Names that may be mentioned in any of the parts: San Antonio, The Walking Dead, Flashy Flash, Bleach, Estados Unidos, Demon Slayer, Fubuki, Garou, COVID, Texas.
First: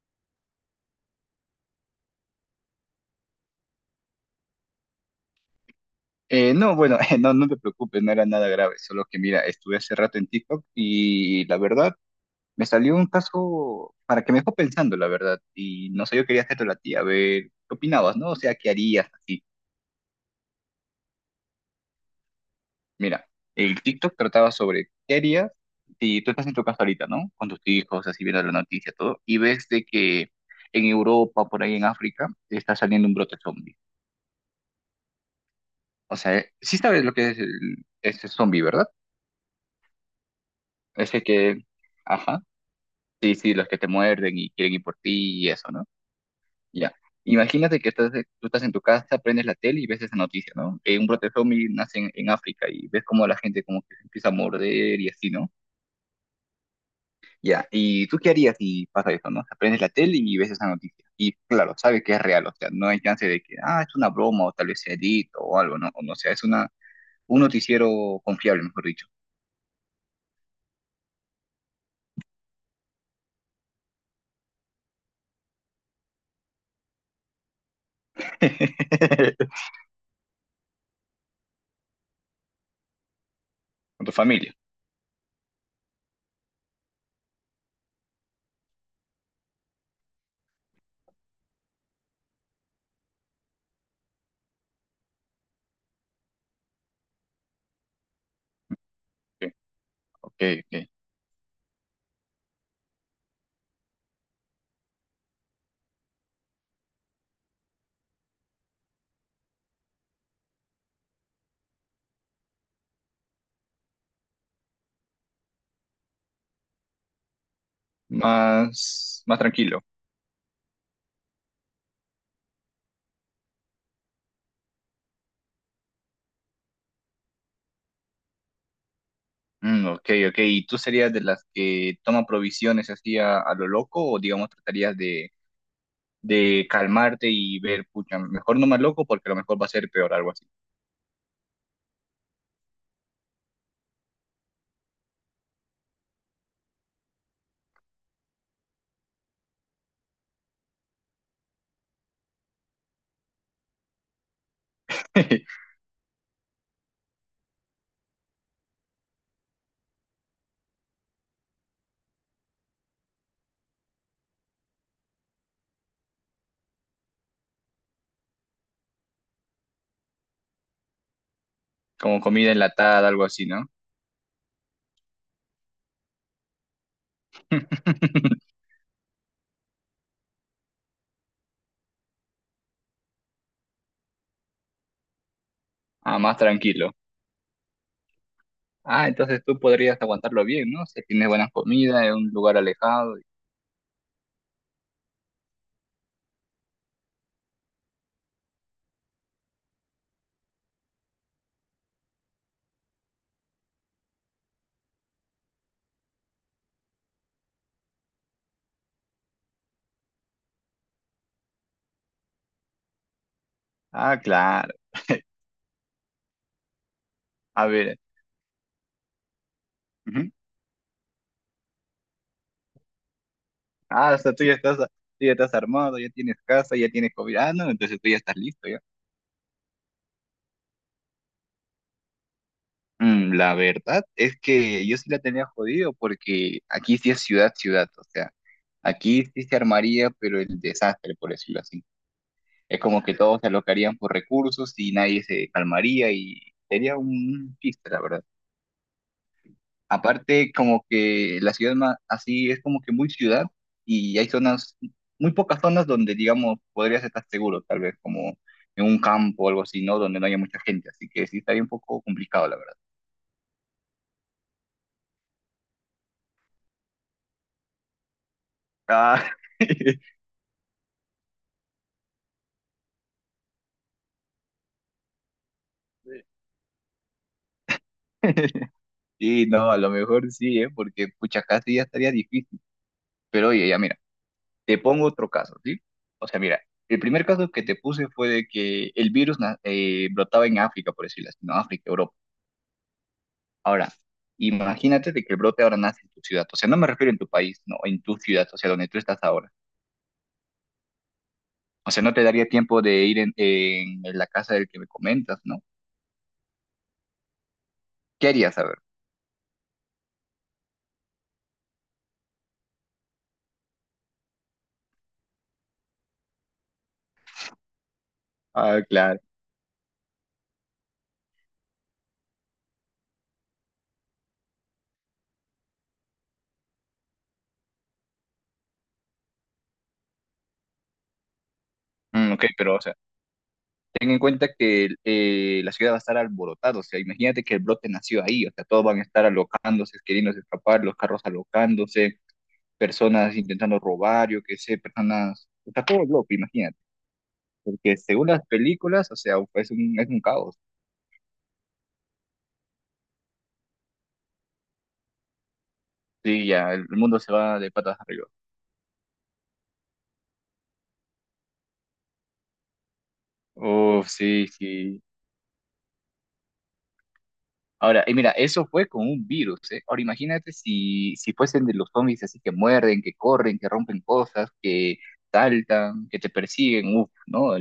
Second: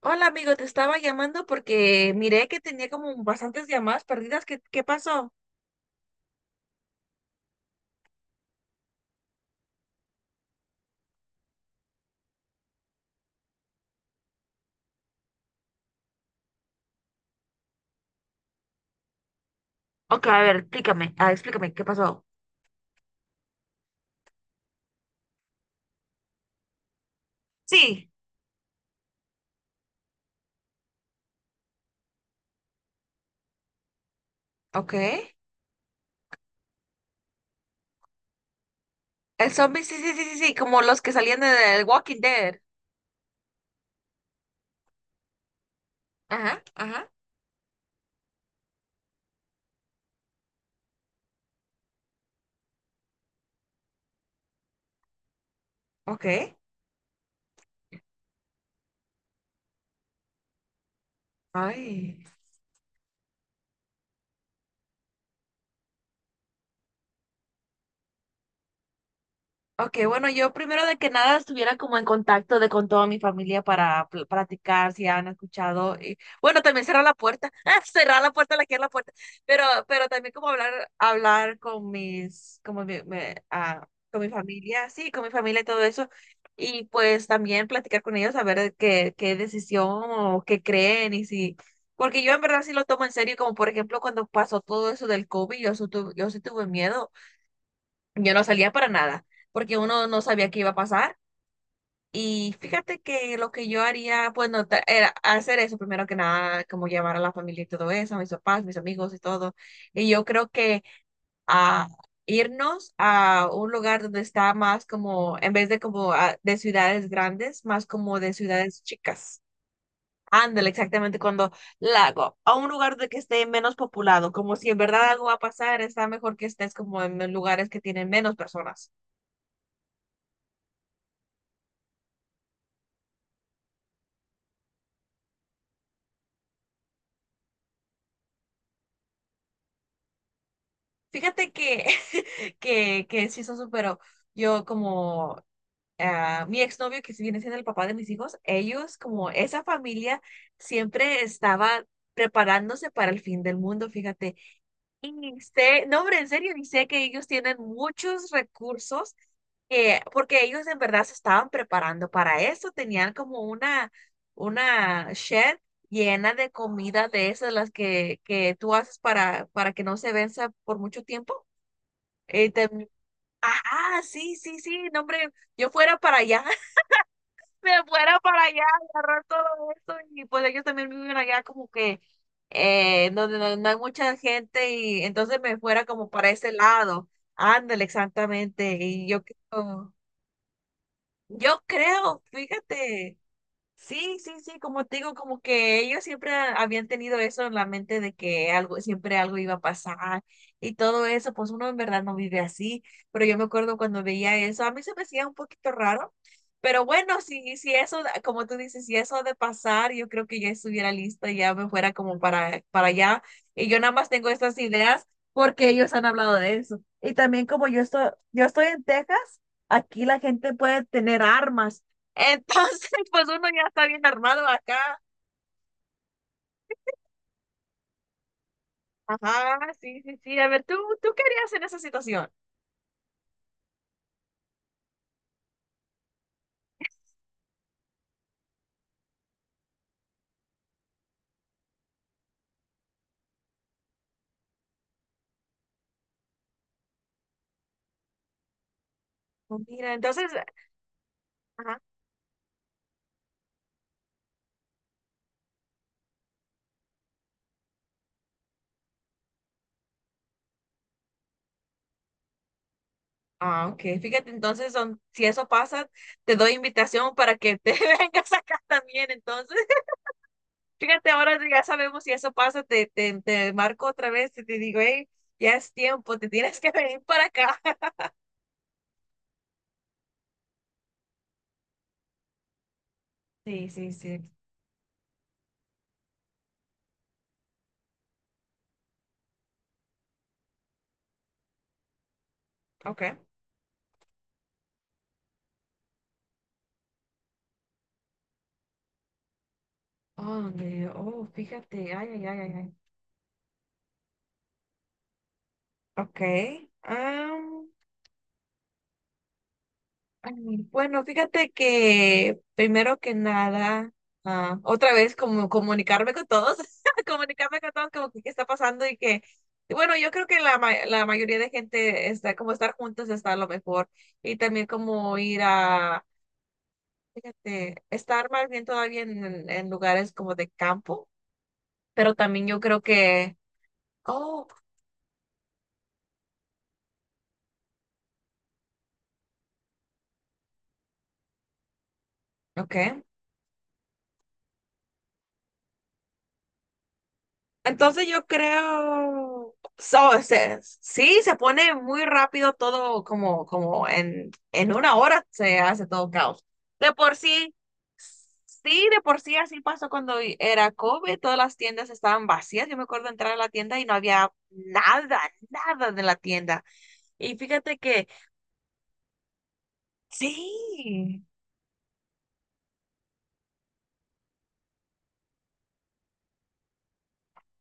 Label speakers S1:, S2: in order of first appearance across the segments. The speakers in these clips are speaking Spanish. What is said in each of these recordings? S1: Hola amigo, te estaba llamando porque miré que tenía como bastantes llamadas perdidas. ¿Qué pasó?
S2: No, bueno, no te preocupes, no era nada grave, solo que mira, estuve hace rato en TikTok y la verdad me salió un caso para que me dejó pensando, la verdad, y no sé, yo quería hacerte la tía, a ver, ¿qué opinabas, no? O sea, ¿qué harías así?
S1: Ok, a ver, explícame, explícame, ¿qué pasó?
S2: Mira, el TikTok trataba sobre qué harías si tú estás en tu casa ahorita, ¿no? Con tus hijos,
S1: Sí,
S2: así viendo la noticia, todo, y ves de que en Europa, por ahí en África, está saliendo un brote zombie.
S1: ok.
S2: O sea, sí sabes lo que es el, ese zombie, ¿verdad?
S1: El zombie, sí, sí, sí, sí, sí, como los que
S2: Ese
S1: salían de
S2: que,
S1: The Walking
S2: ajá.
S1: Dead.
S2: Sí, sí, los que te muerden y quieren ir por ti y eso, ¿no?
S1: Ajá,
S2: Ya.
S1: ajá,
S2: Imagínate que estás, Tú estás en tu casa, prendes la tele y ves esa noticia, ¿no? Que un brote zombie nace en África y ves como la gente como que se empieza a morder y así, ¿no?
S1: ok.
S2: Ya. ¿Y tú qué harías si pasa eso, no? O sea, prendes la tele y ves esa noticia. Y claro, sabes que es
S1: Ay.
S2: real, o sea, no hay chance de que, ah, es una broma o tal vez sea edito o algo, ¿no? O no, o sea, un noticiero confiable, mejor dicho.
S1: Ok, bueno, yo primero de que nada estuviera como en contacto de con toda mi familia para platicar si han escuchado y bueno, también cerrar la puerta, cerrar la puerta, la que es la puerta, pero también como hablar con mis como
S2: Con tu
S1: con mi
S2: familia.
S1: familia, sí, con mi familia y todo eso y pues también platicar con ellos a ver qué decisión o qué creen. Y si porque yo en verdad sí lo tomo en serio, como por ejemplo cuando pasó todo eso del COVID, yo sí yo sí tuve miedo. Yo no salía para nada,
S2: Ok,
S1: porque uno no
S2: ok.
S1: sabía qué iba a
S2: Ok.
S1: pasar. Y fíjate que lo que yo haría, pues, no, era hacer eso primero que nada, como llevar a la familia y todo eso, a mis papás, mis amigos y todo. Y yo creo que a irnos a un lugar donde está más como, en vez de de ciudades grandes, más como de ciudades
S2: Más, más
S1: chicas.
S2: tranquilo.
S1: Ándale, exactamente, cuando lago, a un lugar de que esté menos populado, como si en verdad algo va a pasar, está mejor que estés como en lugares que tienen menos personas.
S2: Ok, ok. ¿Y tú serías de las que toma provisiones así a lo loco o digamos tratarías de calmarte y ver, pucha, mejor no más loco porque a lo mejor va a ser peor, algo así?
S1: Fíjate que, que sí, eso superó. Yo como mi exnovio, que sí viene siendo el papá de mis hijos, ellos como esa familia siempre estaba preparándose para el fin del mundo, fíjate. Y sé, no, hombre, en serio, y sé que ellos tienen muchos recursos, porque ellos en verdad se estaban preparando para eso, tenían como una shed llena de comida de esas, que tú haces para que no se venza por mucho tiempo.
S2: Como comida
S1: eh, tem-
S2: enlatada, algo así, ¿no?
S1: Ajá, sí, sí, sí, no, hombre, yo fuera para allá, me fuera para allá, agarrar todo esto y pues ellos también viven allá como que donde no hay mucha gente, y entonces me fuera como
S2: Ah,
S1: para
S2: más
S1: ese
S2: tranquilo.
S1: lado, ándale, exactamente,
S2: Ah,
S1: y
S2: entonces tú podrías aguantarlo bien, ¿no? Si tienes buena
S1: yo
S2: comida en
S1: creo,
S2: un lugar alejado.
S1: fíjate. Sí, sí, sí, como te digo, como que ellos siempre habían tenido eso en la mente de que algo, siempre algo iba a pasar y todo eso, pues uno en verdad no vive así, pero yo me acuerdo cuando veía eso, a mí se me hacía un poquito raro, pero bueno, si eso, como tú dices, si eso ha de pasar, yo creo que ya estuviera lista, ya me fuera como para allá, y yo nada más
S2: Ah,
S1: tengo estas
S2: claro.
S1: ideas porque ellos han hablado de eso. Y también
S2: A
S1: como
S2: ver.
S1: yo estoy en Texas, aquí la
S2: Ujú.
S1: gente puede tener armas. Entonces, pues uno ya está bien
S2: Ah, o sea, tú
S1: armado
S2: ya estás, tú
S1: acá.
S2: ya estás armado, ya tienes casa, ya tienes comida. Ah, no, entonces tú ya estás listo.
S1: Ajá, sí, sí, sí. A ver, ¿tú, tú qué harías en esa situación?
S2: La verdad es que yo sí la tenía jodido porque aquí sí es ciudad, ciudad, o sea, aquí sí se armaría, pero el desastre, por decirlo así. Es como que todos se alocarían por recursos y nadie se calmaría y sería un chiste, la verdad.
S1: Oh, mira, entonces,
S2: Aparte, como que
S1: ajá.
S2: así es como que muy ciudad y hay zonas, muy pocas zonas donde, digamos, podrías estar seguro, tal vez como en un campo o algo así, ¿no? Donde no haya mucha gente, así que sí estaría un poco complicado, la verdad.
S1: Ah, ok. Fíjate, entonces, son, si eso pasa, te doy invitación para que te vengas acá también.
S2: Ah.
S1: Entonces, fíjate, ahora ya sabemos si eso pasa, te marco otra vez y te digo, hey, ya es tiempo, te tienes que venir para acá.
S2: Sí, no, a lo mejor sí, ¿eh? Porque pucha, casi ya estaría difícil. Pero oye,
S1: Sí,
S2: ya
S1: sí,
S2: mira,
S1: sí.
S2: te pongo otro caso, ¿sí? O sea, mira, el primer caso que te puse fue de que el brotaba en África, por decirlo así, ¿no? África, Europa.
S1: Ok.
S2: Ahora, imagínate de que el brote ahora nace en tu ciudad. O sea, no me refiero en tu país, no, en tu ciudad, o sea, donde tú estás ahora.
S1: Oh, Dios. Oh,
S2: O
S1: fíjate.
S2: sea,
S1: Ay,
S2: no te
S1: ay, ay,
S2: daría
S1: ay.
S2: tiempo de ir en la casa del que me comentas, ¿no?
S1: Ay. Ok.
S2: ¿Qué harías? A ver.
S1: Bueno, fíjate que primero que nada, otra vez como comunicarme con todos, comunicarme con todos como que qué está
S2: Ah,
S1: pasando y
S2: claro.
S1: que, y bueno, yo creo que la mayoría de gente está como estar juntos está a lo mejor y también como ir a, fíjate, estar más bien todavía en, en lugares como de campo, pero
S2: Ok,
S1: también yo
S2: pero, o
S1: creo
S2: sea,
S1: que,
S2: ten en
S1: oh,
S2: cuenta que la ciudad va a estar alborotada, o sea, imagínate que el brote nació ahí, o sea, todos van a estar alocándose, queriendo escapar, los carros alocándose,
S1: ok.
S2: personas intentando robar, yo qué sé, personas, o sea, todo el bloque, imagínate, porque
S1: Entonces yo
S2: según las películas, o sea,
S1: creo,
S2: es
S1: so,
S2: un
S1: o sea,
S2: caos,
S1: sí, se pone muy rápido todo como, como en una hora se hace todo caos.
S2: sí, ya, el
S1: De por
S2: mundo se
S1: sí,
S2: va de patas arriba.
S1: sí, de por sí así pasó cuando era COVID, todas las tiendas estaban vacías. Yo me acuerdo entrar a la tienda y no
S2: Uf,
S1: había
S2: sí, sí.
S1: nada, nada de la tienda. Y fíjate
S2: Ahora,
S1: que
S2: y mira, eso fue con un virus, ¿eh? Ahora imagínate
S1: sí,
S2: si fuesen de los zombies así que muerden, que corren, que rompen cosas, que saltan, que te persiguen, uff, ¿no?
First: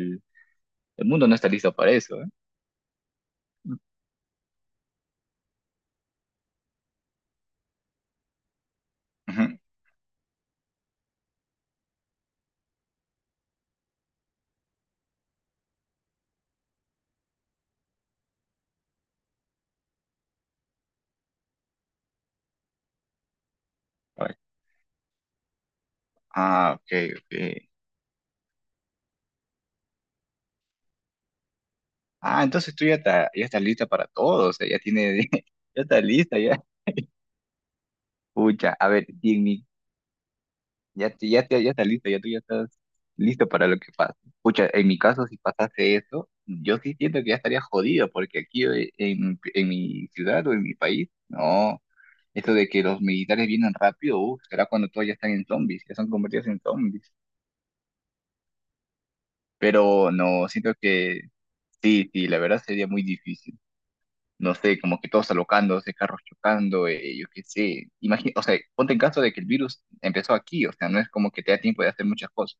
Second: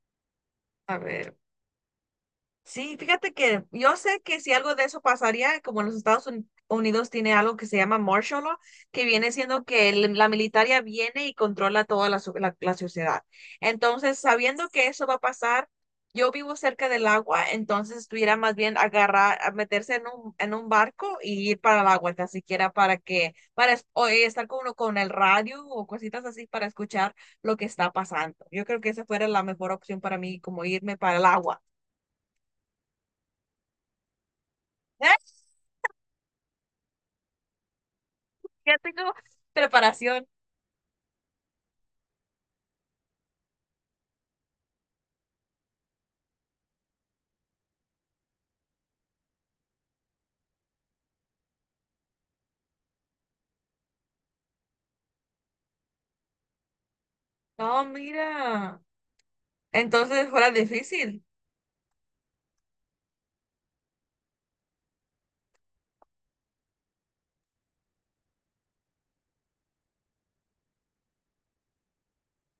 S1: a
S2: El mundo no
S1: ver.
S2: está listo para eso, ¿eh?
S1: Sí, fíjate que yo sé que si algo de eso pasaría, como en los Unidos tiene algo que se llama martial law, que viene
S2: Ujú.
S1: siendo que la militaria viene y controla toda la sociedad. Entonces, sabiendo que eso va a pasar, yo vivo cerca del agua, entonces estuviera más bien agarrar, a meterse en un barco y ir para el agua, tan siquiera para que, para es- o
S2: Ay,
S1: estar con uno con el radio o cositas así para
S2: ah, ok,
S1: escuchar
S2: ok.
S1: lo que está pasando. Yo creo que esa fuera la mejor opción para mí, como irme para el agua.
S2: Ah, entonces ya estás lista para todo, o sea, ya tienes, ya estás lista, ya. Pucha,
S1: Ya
S2: a ver,
S1: tengo
S2: y en mi,
S1: preparación.
S2: ya estás lista, ya tú estás listo para lo que pasa. Pucha, en mi caso, si pasase eso, yo sí siento que ya estaría jodido, porque aquí en mi ciudad o en mi país, no, eso de que los militares vienen rápido, uf, será cuando todos ya están en zombies, ya son convertidos en zombies.
S1: No, mira.
S2: Pero
S1: Entonces
S2: no,
S1: fuera
S2: siento que
S1: difícil.
S2: sí, sí, la verdad sería muy difícil. No sé, como que todos alocándose, carros chocando, yo qué sé. Imagina, o sea, ponte en caso de que el virus empezó aquí, o sea, no es como que te da tiempo de hacer muchas cosas.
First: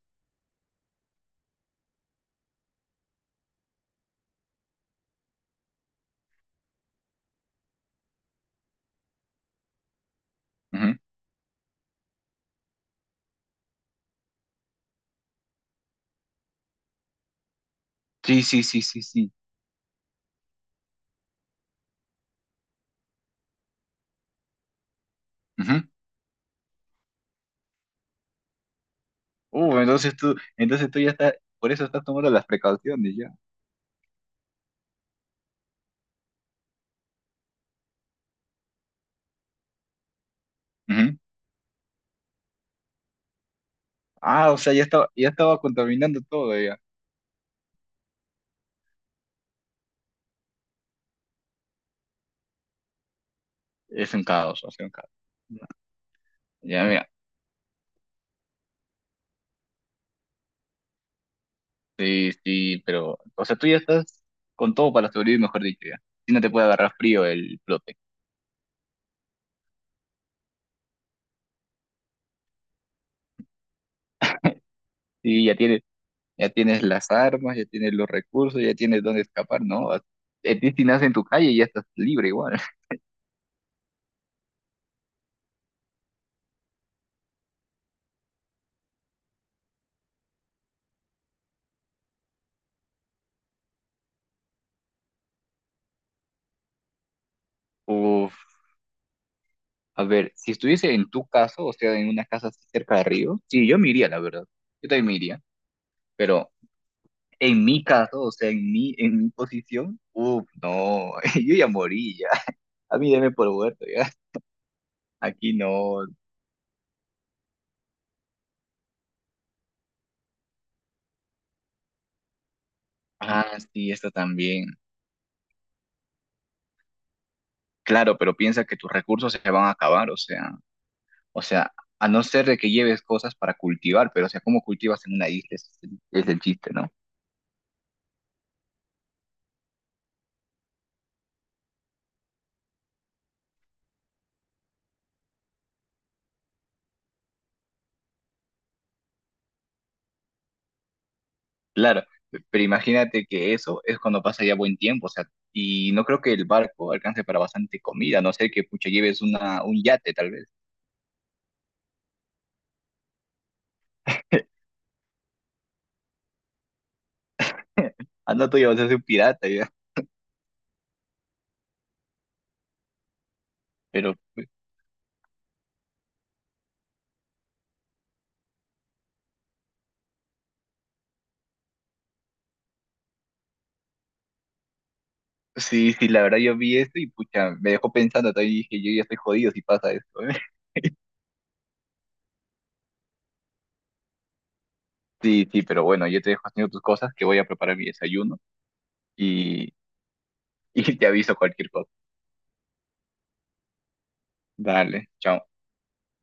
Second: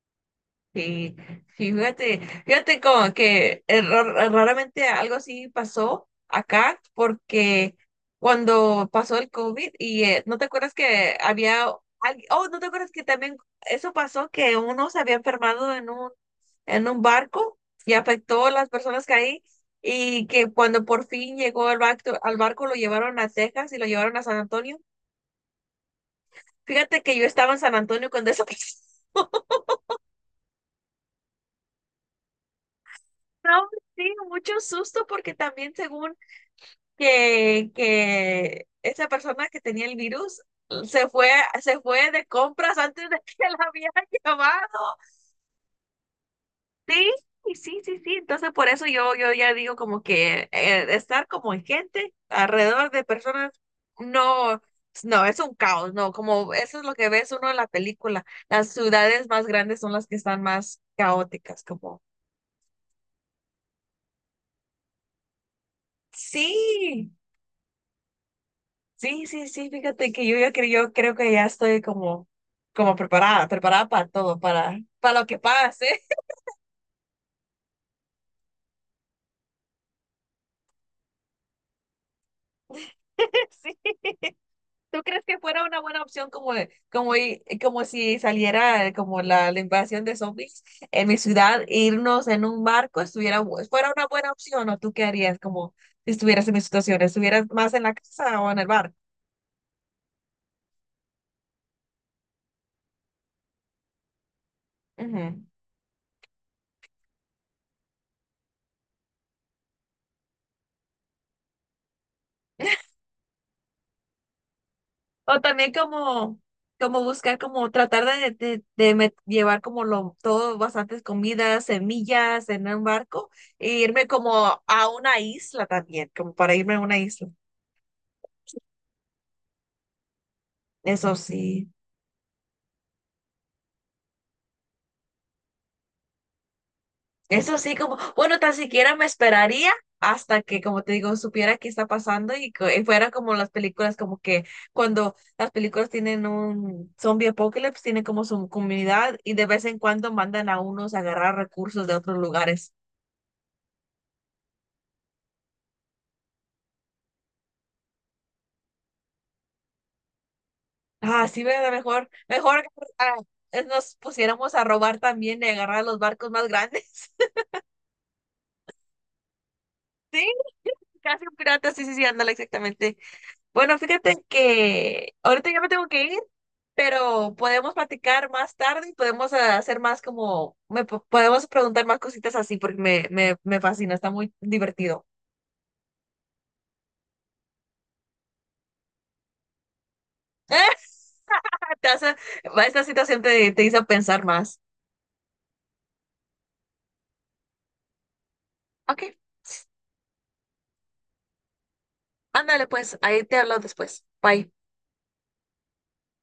S1: Sí, sí, fíjate, fíjate como que raramente algo así pasó acá porque cuando pasó el COVID y no te acuerdas
S2: Ujú.
S1: que había alguien, oh, no te acuerdas que también eso pasó que uno se había enfermado en un barco y
S2: Sí,
S1: afectó a
S2: sí,
S1: las
S2: sí, sí,
S1: personas que
S2: sí.
S1: ahí y que cuando por fin llegó el barco, al barco lo llevaron a Texas y lo llevaron a San Antonio.
S2: Ujú.
S1: Fíjate que yo estaba en San Antonio cuando eso pasó.
S2: Entonces tú ya estás, por eso estás tomando las precauciones ya.
S1: No, sí, mucho susto porque también según que esa persona que tenía el virus se
S2: Ujú.
S1: fue, se fue de compras antes de que la habían
S2: Ah, o
S1: llamado.
S2: sea, ya estaba contaminando todo ya.
S1: Sí, y sí, sí, sí. Entonces por eso yo, yo ya digo como que estar como en gente alrededor de personas,
S2: Es un
S1: no,
S2: caos, o sea, un caos.
S1: no, es un
S2: Ya,
S1: caos, no, como eso
S2: ya,
S1: es lo que
S2: mira.
S1: ves uno en la película. Las ciudades más grandes son las que están más caóticas, como
S2: Sí, sí, pero, o sea, tú ya estás con todo para sobrevivir, mejor dicho, ya. Si no te puede agarrar
S1: sí,
S2: frío el flote.
S1: sí, sí, sí, fíjate que yo, yo creo que ya estoy como, como preparada, preparada para todo, para lo que
S2: Sí, ya tienes,
S1: pase.
S2: ya tienes las armas, ya tienes los recursos, ya tienes dónde escapar, ¿no? A- a ti si nace en tu calle ya estás libre igual.
S1: Sí. ¿Tú crees que fuera una buena opción como, como, como si saliera como la invasión de zombies en mi ciudad, irnos en un barco, estuviera, fuera una buena opción o tú qué harías como si estuvieras en mi situación, estuvieras más en la
S2: Uf,
S1: casa o en el barco?
S2: a ver, si estuviese en tu caso, o sea, en una casa así cerca de río, sí, yo me iría, la verdad. Yo también me iría,
S1: Ujú.
S2: pero en mi caso, o sea, en mi posición, uf, no, yo ya morí, ya. A mí deme por muerto, ya.
S1: O
S2: Aquí
S1: también
S2: no.
S1: como, como buscar, como tratar de, llevar como lo, todo, bastantes comidas, semillas en un barco,
S2: Ah,
S1: e
S2: sí,
S1: irme
S2: esta
S1: como
S2: también.
S1: a una isla también, como para irme a una isla.
S2: Claro, pero piensa que tus recursos se van a acabar, o sea.
S1: Eso
S2: O
S1: sí,
S2: sea, a no ser de que lleves cosas para cultivar, pero o sea, ¿cómo cultivas en una isla? Es el chiste, ¿no?
S1: eso sí, como, bueno, tan siquiera me esperaría hasta que, como te digo, supiera qué está pasando y fuera como las películas, como que cuando las películas tienen un zombie apocalypse, tienen como su comunidad y de vez en cuando mandan a unos a agarrar recursos de
S2: Claro,
S1: otros
S2: pero
S1: lugares.
S2: imagínate que eso es cuando pasa ya buen tiempo, o sea, y no creo que el barco alcance para bastante comida, a no ser que pucha lleves un yate tal vez.
S1: Ah, sí, ¿verdad? Mejor, mejor ah, nos pusiéramos a robar también y agarrar los barcos más grandes.
S2: Anda tú ya vas a ser un pirata ya.
S1: Sí, casi un pirata, sí, sí, sí, ándale, exactamente. Bueno,
S2: Pero
S1: fíjate
S2: pues,
S1: que ahorita ya me tengo que ir, pero podemos platicar más tarde y podemos hacer más como, podemos preguntar más cositas así porque me fascina, está muy divertido.
S2: sí, sí, la verdad yo vi esto y pucha, me dejó pensando, todavía dije, yo ya estoy jodido si pasa esto, ¿eh?
S1: Te hace- Esta situación te, te hizo pensar más.
S2: Sí, sí, pero bueno, yo te dejo haciendo tus cosas, que voy a preparar mi desayuno
S1: Ok,
S2: y, y te aviso cualquier cosa.
S1: ándale pues, ahí te hablo después. Bye.
S2: Dale, chao.